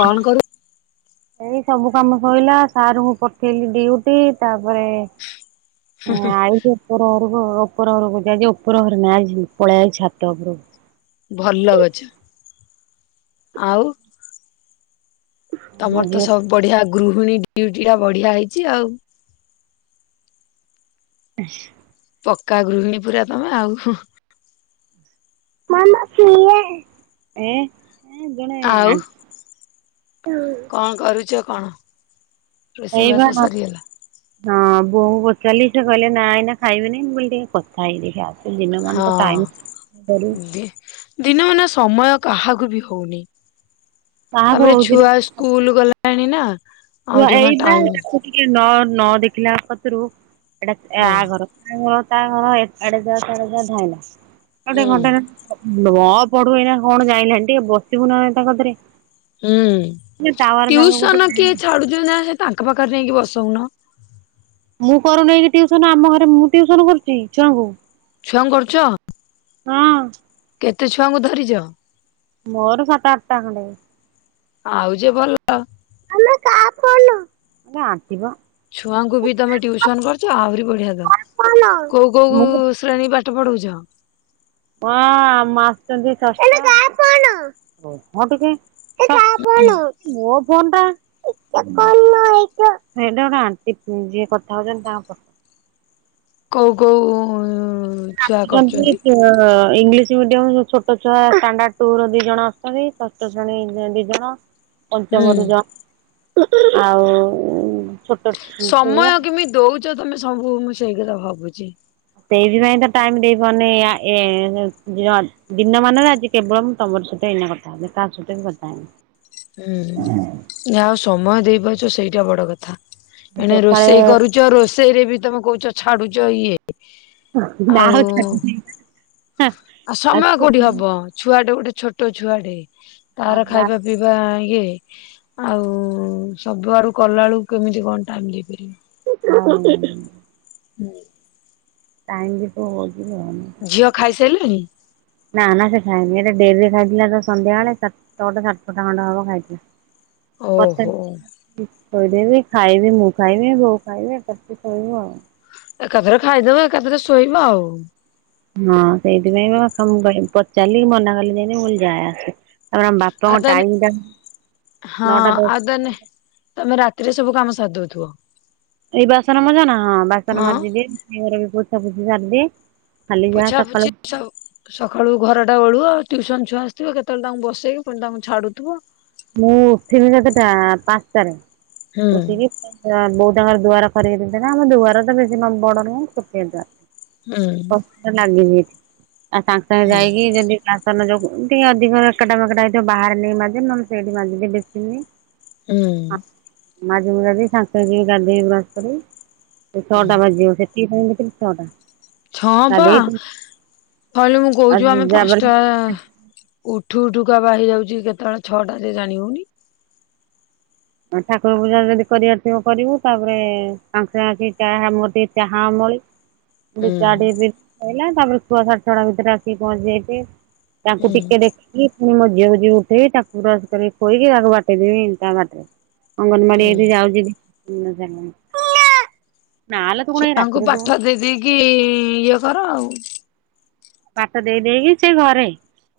କଣ କରୁ ଏଇ ସବୁ କାମ ସଇଲା ସାରଙ୍କୁ ପଠେଇଲି ଡିଉଟି ତାପରେ ଉଁ ଆଇଛି ଉପର ଘରକୁ ଉପର ଘରକୁ ଯାଇକି ଉପର ଘରେ ନାଇଁ ପଳେଇ ଆଇଲି ଛାତ ଉପରକୁ। ଭଲ ଗଛ ଆଉ ମୋ ତମର ତ ଝିଅ ସବୁ ବଢିଆ ଗୃହିଣୀ ଡ୍ୟୁଟି ଟା ବଢିଆ ହେଇଛି ଆଉ। [inaudible] ପକ୍କା ଗୃହିଣୀ ପୁରା ତମେ ଆଉ। ମାମା ସିଏ। ଏଁ ଆଉ କଣ କରୁଛ କଣ? ରୋଷେଇବାସ ଏଇବା ନ ସରିଗଲା ହଁ ବୋଉଙ୍କୁ ପଚାରିଲି ସେ କହିଲେ ନା ଏଇନା ଖାଇବିନି ମୁଁ କହିଲି ଟିକେ କଥା ହେଇକି ଦେଖିଆ ଆସେ। ସେ ଦିନମାନ ତ ଟାଇମ୍ ହଁ [unintelligible] ଦିନ ମାନ ସମୟ କାହାକୁ ବି ହଉନି କାହାକୁ ତାପରେ ହଉଛି ଛୁଆ ସ୍କୁଲ ଗଲାଣି ନା ଆଉ ନା ଜମା ଏଇବା ଟାଇମ ତାକୁ ଟିକେ ନ ନଦେଖିଲା କତିରୁ ଏଇଟା ହଁ ଆ ଘର ଆ ଘର ତା ଘର ଇଆଡେ ସିଆଡେ ଖାଲି ଧାଇଲା। ତାକୁ ଟିକେ ହୁଁ ଘଣ୍ଟା କେ ନ ପଢୁ ଏଇନା କଣ ଯାଇଲାଣି ଟିକେ ବସିବୁ ନା ନା ତା କତିରେ। ହୁଁ ଏ ଟାୱାର ଜାଗାକୁ ଗୋଟେ ଟିଉସନ କିଏ ଆଣିବୁ। ଛାଡୁଛନ୍ତି ନା ସେ ତାଙ୍କ ପାଖରେ ଯାଇକି ବସଉନ। ମୁଁ କରୁନାହିଁକି ଟିଉସନ ଆମ ଘରେ ମୁଁ ଟିଉସନ କରୁଛି ଛୁଆଙ୍କୁ। ଛୁଆଙ୍କୁ କରୁଛ? ହଁ କେତେ ଛୁଆଙ୍କୁ ଧରିଛ? ମୋର ସାତ ଆଠଟା ଖଣ୍ଡେ। ଆଉ ଯେ ଭଲ ମାମା କାହା ଫୋନ? ସେ ଆଣ୍ଟି ବା। ଛୁଆଙ୍କୁ ବି ତମେ ଟ୍ୟୁସନ କରୁଛ ଆହୁରି ବଢିଆ ତ କାହା ଫୋନ? କୋଉ କୋଉ ମୁଁ ଶ୍ରେଣୀ ପାଠ ପଢଉଛ? ହଁ ଆମ ଆସୁଛନ୍ତି ଷଷ୍ [unintelligible] ରହ ଟିକେ। ମୋ ଫୋନ ଟା। [unintelligible] ଆଣ୍ଟି ଯିଏ କଥା ହଉଛନ୍ତି ତାଙ୍କ କଉ କୋଉ ଛୁଆ କରୁଛନ୍ତି? [unintelligible] ଇଂଲିଶ ମିଡିୟମର ଛୋଟ ଛୁଆ ଷ୍ଟାଣ୍ଡଡ ଟୁ ର ଦି ଜଣ ଅଛନ୍ତି। ଷଷ୍ଠ ଶ୍ରେଣୀ ଦି ଜଣ। ହୁଁ ପଞ୍ଚମରୁ ଜଣେ ଆଉ ଛୋଟ ପୁଅ ସମୟ କେମିତି ଦଉଛ ତମେ ସବୁ ମୁଁ ସେଇ କଥା ଭାବୁଛି? ସେଇଥିପାଇଁ ତ ଟାଇମ ଦେଇ ପାରୁନି ଏ-ପଦି ଦିନମାନରେ ଆଜି କେବଳ ମୁଁ ତମର ସହିତ ଏଇନା କଥା ହଉଛି। କାହା ସହିତ ବି କଥା ହେଇନି। ହୁଁ। ଯାହା ହଉ ସମୟ ଦେଇପାରୁଛ ସେଇଟା ବଡ କଥା। ଏଣେ ସକାଳେ ରୋଷେଇ କରୁଛ ରୋଷେଇ ରେ ବି ତମେ କହୁଛ ଛାଡୁଛ ଇଏ ନା ଆଉ ଛାଡୁନି। ଆଉ ସମୟ କୋଉଠି ହବ ଛୁଆଟେ ଗୋଟେ ଛୋଟ ଛୁଆଟେ ତାର ଖାଇବା ପିଇବା ଇଏ ଆଉ ସବୁ ଆଡୁକଲା ବେଳକୁ କେମିତି କଣ ଟାଇମ ଦେଇପାରିବ। ଟାଇମ୍ ବି ତ [unintelligible] ଝିଅ ଖାଇସାରିଲେଣି? ନା ନା ସେ ଖାଇନି ଏଟା ଡେରିରେ ଖାଇଥିଲା ତ ସନ୍ଧ୍ୟାବେଳେ ସ ଛଅଟା ସାଡେ ଛଅଟା ଖଣ୍ଡେ ହବ ଖାଇଥିଲା। ପଛରେ ଓହୋ। ଥୋଇଦେବି ଖାଇବି ମୁଁ ଖାଇବି ବୋଉ ଖାଇବେ [unintelligible] ଶୋଇବୁ ଆଉ। ଏକାଥରେ ଖାଇଦବ ଏକାଥରେ ଶୋଏବ ଆଉ। ହଁ ସେଇଥିପାଇଁ ବାପାଙ୍କୁ ପଚାରିଲି ମନା କଲେ ଯେମିତି ମୁଁ ଯାଏ ଆସେ। ତାପରେ ଆମ ଆଉ ବାପାଙ୍କ ତାନେ ଟାଇମ୍ ଟା ନଅଟା ଦଶ। ଦେନେ ତମେ ରାତିରେ ସବୁ କାମ ସାରିଦଉଥିବ? ଏଇ ବାସନ ମଜା ନା ହଁ ବାସନ ହଁ ମାଜିଦିଏ। ସାଇଘର ପୋଛା ଫୋଛି ବି ସାରିଦିଏ। ଖାଲି ଯାହା ପୋଛା ସକାଳୁ ପୁଛି ସକାଳୁ ଘରଟା ଓଳୁ ଆଉ ଟ୍ୟୁସନ ଛୁଆ ଆସିଥିବ କେତେବେଳେ ତାଙ୍କୁ ବସେଇକି ପୁଣି ତାଙ୍କୁ ଛାଡୁଥିବ? ମୁଁ ଉଠିବି କେତେଟା ପାଞ୍ଚଟାରେ ହୁଁ ଉଠିକି ବହୁଉ ତାଙ୍କର ଦୁଆର ଖରେଇ ଦେଇଥିବେ ନା ଆମ ଦୁଆର ତ ବେଶୀ ବଡ ନୁହଁ ଛୋଟିଆ ଦୁଆର। ହୁଁ। ଲାଗିବି ଆଉ ସାଙ୍ଗେ ସାଙ୍ଗେ ହୁଁ ଯାଇକି ଯଦି ବାସନ ଯୋଗୁ ଟିକେ ଅଧିକ ରକେଟା ମକେଟା ହେଇଥିବ ବା ହାରେ ନେଇ ମାଜେ ନହେଲେ ସେଇଠି ମାଜିଦିଏ। ବେଶୀନି ହୁଁ। ମାଜି ମୁଜା କି ସାଙ୍ଗେ ସାଙ୍ଗେ ଗାଧେଇ ବ୍ରସ୍ କରି ହୁଁ ଛଅଟା ବାଜିବ। ସେଠି [unintelligible] ଛଅଟା। ଛଁବା ଗାଧେଇ ନହେଲେ ମୁଁ କହୁଛି ଆମେ ଆଉ ଯାପରେ ପାଞ୍ଚଟା ଉଠୁ ଉଠୁକା ବା ହେଇଯାଉଛି କେତେବେଳେ ଛଅଟା ଯେ ଜାଣି ହଉନି। ଠାକୁର ପୂଜା ଯଦି କରିବାର ଥିବ କରିବୁ। ତାପରେ ସାଙ୍ଗେ ସାଙ୍ଗେ ଆସି ଚାହା ମୋରଟିକେ ଚାହା ଅମଳି। ଁ [unintelligible] ଚା ଟିକେ ପିଆ ସରିଲା ତା ପରେ ଛୁଆ ସାଡେଛଅଟା ଭିତରେ ଆସିକି ପହଞ୍ଚି ଯାଇଥିବେ। ତାଙ୍କୁ ହୁଁ ଟିକେ ଦେଖିକି ପୁଣି ମୋ ଝିଅ କୁ ଯିବି ଉଠେଇବି ତାକୁ ବ୍ରସ କରିକି ଖୋଇକି ତାକୁ ବାଟେଇ ଦେବି ତା ବାଟରେ। ଅଙ୍ଗନବାଡି ହୁଁ ଏଠି ଯାଉଛି। ନାଲୋ ତୁ କଣ ଏଇ ଛୁଆଙ୍କୁ ରାତିରେ ଦଉନୁ ପାଠ ଦେଇ ଦେଇକି ଇଏ କର ଆଉ। ପାଠ ଦେଇ ଦେଇଇକି ସେ ଘରେ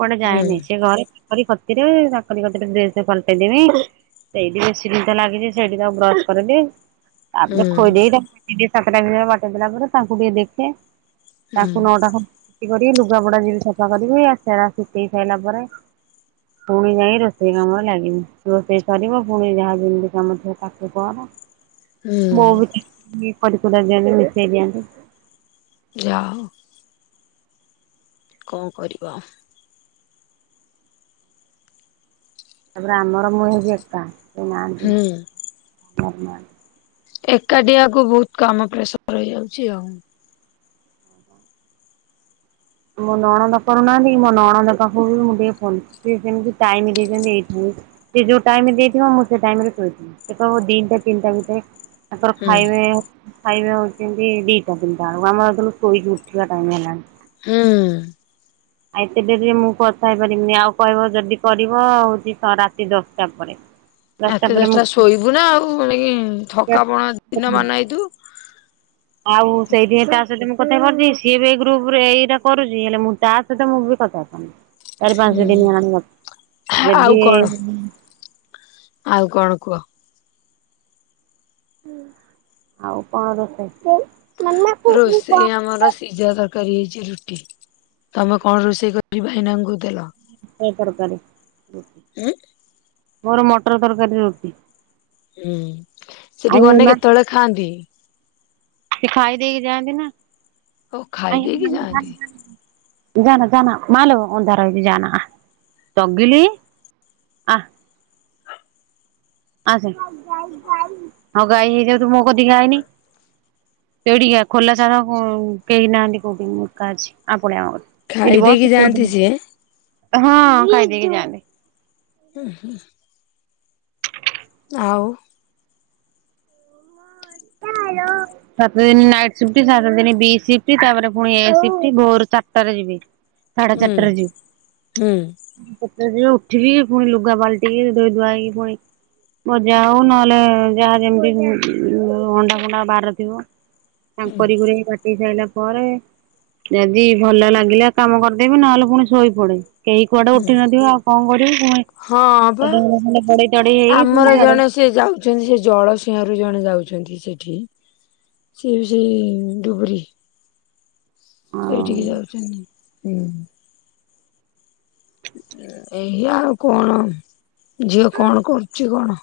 କୁଆଡେ ହୁଁ ଯାଏନି ସେ ଘରେ ତାଙ୍କରି କତିରେ ତାଙ୍କରି କତିରେ ଡ୍ରେସ ଫାଲଟେଇ ଦେମି ସେଇଠି ବେଶୀ ଜିନିଷ ଲାଗିଛି ସେଇଠି ତାକୁ ବ୍ରଶ କରିଦେବି। ହୁଁ ତାପରେ ଖୋଇଦେଇ ତା ସାତଟା ଭରେ ବାଟେଇ ଦେଲା ପରେ ତାଙ୍କୁ ଟିକେ ଦେଖେ ହୁଁ ତାଙ୍କୁ ନଅଟା ଖ କରିବି ଲୁଗାପୋଡା ଯିବି ସଫା କରିବି ସେଗୁଡା ଶୁକେଇ ସାଇଲା ପରେ ଫୁଣି ଯାଇ ରୋଷେଇ କାମରେ ଲାଗିବି ରୋଷେଇ ସରିବ ପୁଣି ଯାହା ଯେମିତି କାମ ଥିବ ତାକୁ କର। ହୁଁ। ବୋଉ ବି ଟିକେ କରିକୁରା ଦିଅନ୍ତି ମିଶେଇ ଦିଅନ୍ତି। ଯା ହୋଉ। କଣ କରିବ? ତାପରେ ଆମର ମୁଁ ହେବି ଏକା କେହି ନାହାନ୍ତି ହୁଁ ଆଜ୍ଞା। ଏକାଟିଆ କୁ ବହୁତ୍ କାମ ପ୍ରେସର ରହିଯାଉଛି ଆଉ। ମୋ ନଣନ୍ଦ କରୁନାହାନ୍ତି କି ମୋ ନଣନ୍ଦ ପାଖକୁ ବି ମୁଁ ଟିକେ ଫୋନ୍‌ ସେ ସେମତି ଟାଇମ୍ ଦେଇଚନ୍ତି ଏଇଠି। ସେ ଯୋଉ ଟାଇମ୍ ଦେଇଥିବ ମୁଁ ସେ ଟାଇମ୍ ରେ ଶୋଇଥିବି ସେ କହିବ ଦିଟା ତିନିଟା ଭିତରେ ତାଙ୍କର ହୁଁ ଖାଇବେ ଖାଇବା ହୋଉଛନ୍ତି ଦୁଇଟା ତିନିଟା ବେଳକୁ ଆମର ହେତେବେଳୁ ଶୋଇକି ଉଠିବା ଟାଇମ୍ ହେଲାଣି। ହୁଁ। ଆଉ ଏତେ ଡେରି ରେ ମୁଁ କଥା ହେଇ ପାରିବିନି ଆଉ କହିବ ଯଦି କରିବ ହୋଉଛି ରାତି ଦଶଟା ପରେ। ରତି ପରେ ମୁଁ ଦଶଟା ଶୋଇବୁ ନା ଆଉ ଥକାପଣ ଦିନ ମାନ ହେଇଥିବୁ। ଆଉ ସେଇଥିପାଇଁ ତା ସହିତ ମୁଁ କଥାପାରୁଛି ସିଏ ବି ଏଇ ଗ୍ରୁପ ରେ ଏଇଟା କରୁଛି ହେଲେ ମୁଁ ତା ସହିତ ମୁଁ ବି କଥା ଚାରି ପାଞ୍ଚ ହୁଁ। ଦିନ ହେଲାଣି ଆଉ ଯଦି କଣ ଆଉ କଣ କୁହ? ଆଉ କଣ ରୋଷେଇ? ମଟର ରୋଷେଇ ଆମର ସେ ସିଜା ତରକାରୀ ହେଇଚି ରୁଟି ତମେ କଣ ରୋଷେଇ କରିକି ଭାଇନାଙ୍କୁ ଦେଲ? ମଟର ତରକାରି ରୁଟି ଉଁ ମୋର ମଟର ତରକାରି ରୁଟି। ହୁଁ ସେଠି ଆଇ ଗନେ କେତେବେଳେ ଖାଆନ୍ତି? ସେଖାଇ ଦେଇକି ଯାଆନ୍ତିନା। ଓ ଖାଇ ଦେଇକି ଯାଆନ୍ତି। [unintelligible] ଜାନା ଜାନା ମାଲୋ ଅନ୍ଧାର ହେଇଚି ଜାନା ଆଁ ଚଗିଲି। ଆ ଆସେ ହଁଗାଈ ହେଇଯାଉ ତୁମୋକତିକି ଆଇନି। ତୁଏଇଠିକି ଆ ଖୋଲା ଜାଗା କେହି ନାହାନ୍ତି କୋଉଠି ମୁଏକା ଅଛି ଆପଳିଆ ମୋ ଖାଇ ଏଇଠି ଦେଇକି ବସ ହଁ ଯାଆନ୍ତି ସିଏ। ଖାଇ ଦେଇକି ଯାଆନ୍ତି। ଉଁ ହୁଁ। ଆଉ। ଯାଲୋ। ସାତ ଦିନି ନାଇଟ୍ ସିପ୍ଟ ସାତ ଦିନି ବି ସିଫ୍ଟ ତାପରେ ପୁଣି ଏ ସିପ୍ଟ ଭୋରୁ ଚାରିଟାରେ ଯିବେ। [inaudible] ସାଢେ ଚାଟାରେ ଯିବେ। ହୁଁ। କେତେଦିଓ ଉଠିଲି ପୁଣି ଲୁଗା ପାଲିଟିିକି ଧୋଇ ଦୁଆଇକି ପୁଣି ଭଜା ହଉ ନହେଲେ ଯାହା ଯେମିତି ଅଣ୍ଡା ଫଣ୍ଡା ବାର ଥିବ ତାଙ୍କୁ କରି କୁରାକି ବାଟେଇ ସାଇଲା ପରେ ଯଦି ଭଲ ଲାଗିଲା କାମ କରିଦେବି ନହେଲେ ପୁଣି ଶୋଇ ପଡ଼େ କେହି କୁଆଡ଼େ ହୁଁ ଉଠି ନଥିବ ଆଉ କଣ କରିବୁ ହଁ ବା। ପୁଣି [unintelligible] ଗଡ଼େଇ ତଡ଼େଇ ହେଇକି ପୁଣି ସାଡ଼େ ଅଛନ୍ତି ସେଜଳ ସିଂହରୁ ଜଣେ ଯାଉଚନ୍ତି ସେଠି ସିଏବି ସେଇ ଡୁବରି ଆଉ ସେଇଠିକି ଯାଉଚନ୍ତି ହୁଁ। ଏଇଆ ଆଉ କଣ ଝିଅ କଣ କରୁଚି କଣ?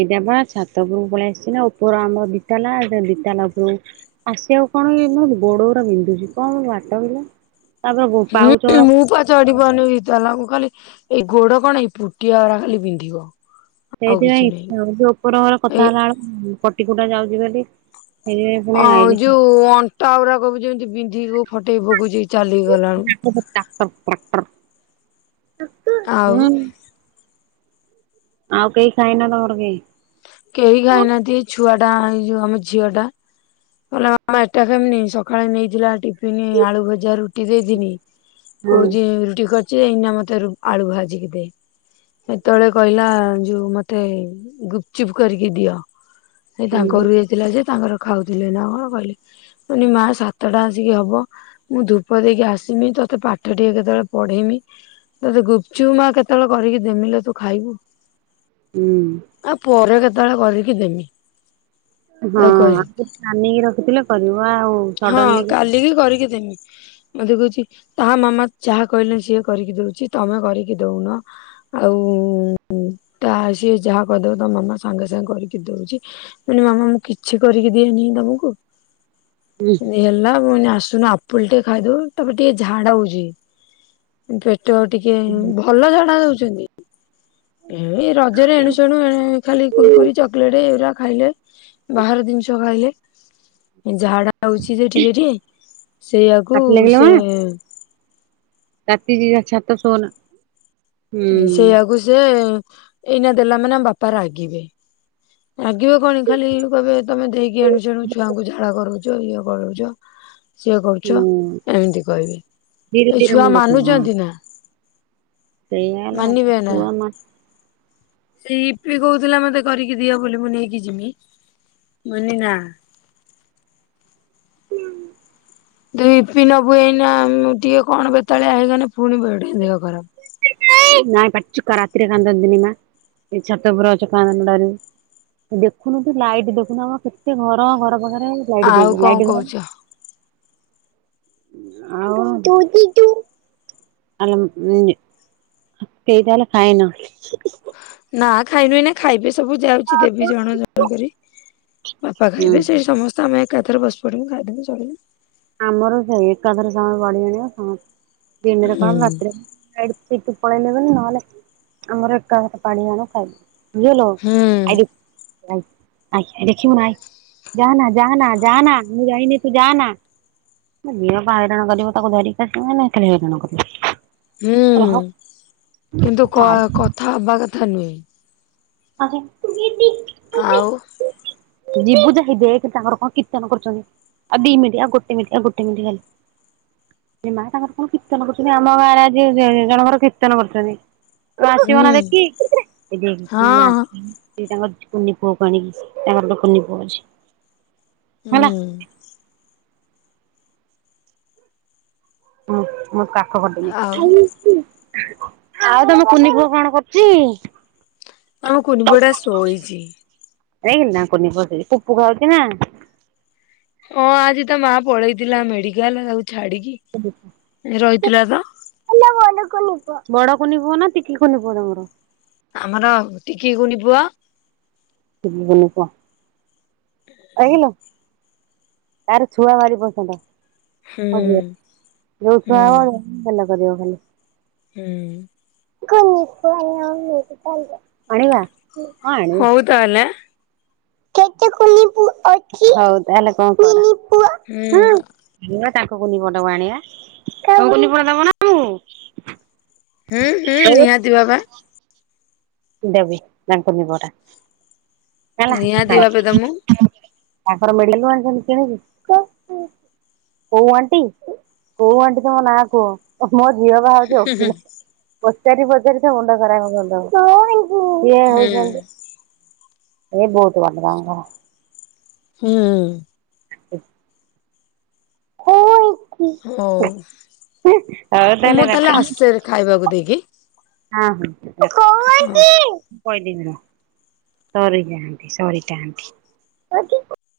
ଏଇଟବା ଛାତ ଉପରୁକୁ ପଳେଇ ଆସିଚିନା ଉପର ଆମର ଦିତାଲା ଏଟା ଦିତାଲା ଉପରକୁ ଆସିବାକୁ କଣକି ଖାଲି ଗୋଡ଼ଗୁରା ବିନ୍ଧୁଚି କମ୍ ବାଟକିଲୋ ତାପରେ ପାଉଚଅରା ଚଢିପାରୁନି ଦିତାଲାକୁ ଖାଲି ଏଇ ଗୋଡ଼ କଣକି ଏଇ ପୁଟିଆରା ଖାଲି ପିନ୍ଧିବ। ସେଇଥିପାଇଁ ଇଛା ହୋଉନି ଯୋଉପର ଘରେ କଥା ଏଇ ହେଲାବେଳୁ ପଟିକୁଟା ଯାଉଚି ବୋଲି ସେଇଥିପାଇଁ ପୁଣି ଆଇଲି ଅଯୋଉ ଅଣ୍ଟା ଆଉରାକବି ଯେମତି ବିନ୍ଧି କଉ ଫଟେଇ ପକଉଚିକି ଚାଲିକି ଗଲାଆଳକୁ। କହ ଟ୍ରାକ୍ଟର ଟ୍ରାକ୍ଟର ଟାକ୍ଟର ଆଉ ହୁଁ। ଆଉ କେହି ଖାଇନା ତମର କେଇ? କେହି ଖାଇନାହାନ୍ତି ଛୁଆଟା ଏଇଯୋଉ ଆମ ଝିଅ ଟା କଇଲା ମାମା ଏଟା ଖାଇମିନି ସକାଳେ ନେଇଥିଲା ଟିଫିନ୍ ଆଳୁ ଭଜା, ରୁଟି ଦେଇଥିନି କହୁଚି ରୁଟି କରିଚି ଏଇନା ମତେ ରୁ ଆଳୁ ଭାଜିକି ଦେ। ସେତେବେଳେ କହିଲା ଯୋଉ ମତେ ଗୁପ୍ ଚୁପ୍ କରିକି ଦିଅ ସେଇ ତାଙ୍କ ଘରକୁ ଯାଇଥିଲାଯେ ତାଙ୍କର ଖାଉଥିଲେନା କଣ କହିଲେ ପୁଣିମା ସାତଟା ଆସିକି ହବ ମୁଁ ଧୂପ ଦେଇକି ଆସିମି ତୋତେ ପାଠ ଟିକେ କେତେବେଳେ ପଢେଇମି ତୋତେ ଗୁପଚୁପ୍ ମା କେତେବେଳେ କରିକି ଦେମିଲ ତୁ ଖାଇବୁ। ହୁଁ। ଆଉ ପରେ କେତେବେଳେ କରିକି ଦେମି। ହଁ ତାକୁ କହିଲି ଆଗରୁ ପ୍ଲାନଂ ରଖିଥିଲେ କରିବ ଆଉ ହଁ ସଡଲି କାଲିକି କରିକି ଦେମି। ମତେ କହୁଛି ତା ମାମା ଯାହା କହିଲେ ସିଏ କରିକି ଦଉଛି ତମେ କରିକି ଦଉନ? ଆଉ ତା ସିଏ ଯାହା କରିଦବ ତ ମାମା ସାଙ୍ଗେ ସାଙ୍ଗେ କରିକି ଦଉଛି ମାନେ ମାମା ମୁଁ କିଛି କରିକି ଦିଇନି ତମକୁ? ହେଲା ପୁଣି ଆସୁନ ଆ ପୁଲଟେ ଖାଇଦଉ ତାପରେ ଟିକେ ଝାଡା ବୁଝେ? ତ ଟିକେ ଭଲ ଝାଡ଼ା ହଉଛନ୍ତି? ଏ ରଜରେ ଏଣୁ ଶେଣୁ ଏଣ ଖାଲି କୁୁରକୁରି, ଚ ଚକଲେଟ୍ ଏଇଡ଼ା ଖାଇଲେ ବାହାର ଜିନିଷ ଖାଇଲେ। ଝାଡା ହଉଛି ସେ ଟିକେ ଟିକେ ସେଇଆକୁ ପାଟି ସେ ତାତି ଯ ଛାତ ସୋନ ସେଇଆକୁ ସେ ଏଇନା ଦେଲା ମାନେ ବାପା ରାଗିବେ। ରାଗିବେ କଣ ଖାଲି କହିବେ ତମେ ଦେଇକି ଆଣୁଛ ଆଣୁଛ ଛୁଆଙ୍କୁ ଝାଡା କରୁଛ ଇଏ କରଉଛ। ସିଏ କରୁଛ ହୁଁ ଏମିତି କହିବେ ଧୀରେ ଏଇ ଧୀରେ ଛୁଆ ମୁଣ୍ଡ ଥୁଅ ହଁ ମାନୁଛନ୍ତି ନା। ସେଇଆ ହେଲା ମାନିବେ ନା ଛୁଆ ମା ସେଇ ଇିପି କହୁଥିଲା ମତେ କରିକି ଦିଅ ବୋଲି ମୁଁ ନେଇକି ଜିମି। ମୁଁ କହିଲି ନା। ହୁଁ। ଦୁଇ ଦିନ ନବୁ ଏଇନା ଟିକେ କଣ ବେତାଳିଆ ହେଇଗଲେ ପୁଣିି ବଢ଼େ ଦେହ ଖରାପ। ନାଇଁ ପାଟଚକା ରାତିରେ କାନ୍ଦନ୍ତିିନି ମା ଛାତ ଉପରେ ଅଛ କାନ୍ଦ ନା ଦେଖୁନୁ ତୁ ଲାଇଟ୍ ଦେଖୁନୁ ଆମ କେତେ ଘର ଘର ପାଖରେ। ଲାଇଟ୍ ଦେଇ ଆଉ ଦେ କଣ ଲାଇଟ୍ କହୁଛ? ଆ [unintelligible] କେଇ ତାହେଲେ ଖାଇନ। ନା ଖାଇନୁ ଏଇନା ଖାଇବେ ସବୁ ଯାଉଛି ଦେବି ଜଣ ଜଣ କରି। ବାପା ହୁଁ ଖାଇବେ ସେଇ ସମସ୍ତେ ଆମେ ଏକାଥରେ ବସି ପଡିବୁ ଖାଇଦବୁ ସରିଲା। ଆମର ସେ ଏକାଥରେ ସମୟ ବାଢ଼ି ଆଣିବି ମୁଁ ଦିନରେ ହୁଁ କଣ ରାତିରେ ନାଇଟ୍ ସିଫ୍ଟ ପଳେଇଲେ ବୋଲି ନହଲେ ଆମର ଏକାବେଳେ ବାଢ଼ି ଆଣ ଖାଇ ଦ କିଏଲୋ ହୁଁ ଆଇଡି ଆଇ ଆଇ ଦେଖିବୁନା ଆଇ ଯା ନା ଯାନା ଯାନା ମୁଁ ଯାଇନି ତୁ ଯା ନା। ଝିଅ ବା ହଇରାଣ କରିବ ତାକୁ ଧରିକିଆସିବି ମାନେ ଭାରି ହଇରାଣ କରିବ। ହୁଁ କିନ୍ତୁ କ କଥା ହବା କଥା ନୁହେଁ। ଆରେ ଯିବୁ ଯେ ଆଉ ହେ ଦେଖ କିନ୍ତୁ ତାଙ୍କର କଣ କୀର୍ତ୍ତନ କରୁଛନ୍ତି? ଆ ଦି ମିନିଟ୍ ଆଉ ଗୋଟେ ମିନିଟ୍ ଆଉ ଗୋଟେ ମିନିଟ୍ ଖାଲି। ଏମା ତାଙ୍କର କଣ କୀର୍ତ୍ତନ କରୁଛନ୍ତି ଆମ ଗାଁରେ ଆ ଆଜି ଜଣଙ୍କର କୀର୍ତ୍ତନ କରୁଛନ୍ତି। ଆସିବ ହୁଁ ନା ଦେଖିକି ଏ ଦେଖ ହଁ ଏ ତାଙ୍କର କୁନି ପୁଅକୁ ଆଣିକି ଆସିବେ ତାଙ୍କର ଗୋଟେ କୁନି ପୁଅ ଅଛି ହେଲା। ହୁଁ ହୁଁ ମୁଁ କାଖ ଆଉ କରିଦେବି। ଆଉ ତମ କୁନି କୁଅ କଣ କରୁଛି? ଆମ କୁନି ପୁଅଟା ଶୋଇଛି। ହେଇଗି ନା କୁନି ପସି ପୁପୁ ଖାଉଛି ନା? ହଁ ଆଜି ତା ମା ପଳେଇଥିଲା ମେଡିକାଲ ତାକୁ ଛାଡିକି। ରହିଥିଲା ତ [unintelligible] ବଡ କନି ପୁଅ ନା ଟିକି କନି ପୁଅ ତମର? ଆମର ଟିକି କୁନି ପୁଅ। ଟିକି କୁନି ପୁଅ। ଆଗିଲ। ତାରେ ଛୁଆ ଭାରି ପସନ୍ଦ ହୁଁ ମ ଝିଅ ଯୋଉ ହୁଁ ଛୁଆ ହ ଗେଲ କରିବ ଖାଲି। ହୁଁ। [inaudible] ଆଣିବା ହଉ ତାହେଲେ। ହଉ ତାହେଲେ କଣ କଲା। ହୁଁ। ଯିବା ତାଙ୍କ କୁନି ପୁଅ ଟାକୁ ଆଣିବା ତମ କୁନି ପୁଅ ଟାକୁ ଦବନା ଆମକୁ। ହୁଁ, ହୁଁ, ଏଇ ନିହାତି ଭାବେ। ଦେବି ତାଙ୍କ କୁନି ପୁଅଟା ହେଲା ନିହାତି [inaudible] ଭାବେ ତ ମୁଁ କୋଉ ଆଣ୍ଟି କୋଉ ଆଣ୍ଟି ତମ ନାଁ କୁହ? ମୋ ଝିଅ ବା ହଉଛି ହୁଁ ହୁଁ ଓକିଲ ପଚାରି ପଚାରି ତମ ମୁଣ୍ଡ ଖରାପ କରିଦବ। ଏଇ ହଉଚନ୍ତି ଇଏ ବହୁତ [unintelligible] ହୁଁ। [unintelligible] ହ। [unintelligible] ହଉ ହଉ ମୁଁ ଆସେ ତାହେଲେ ଖାଇବାକୁ ଦେଇକି ରଖ। ହଁ ହଁ। [unintelligible]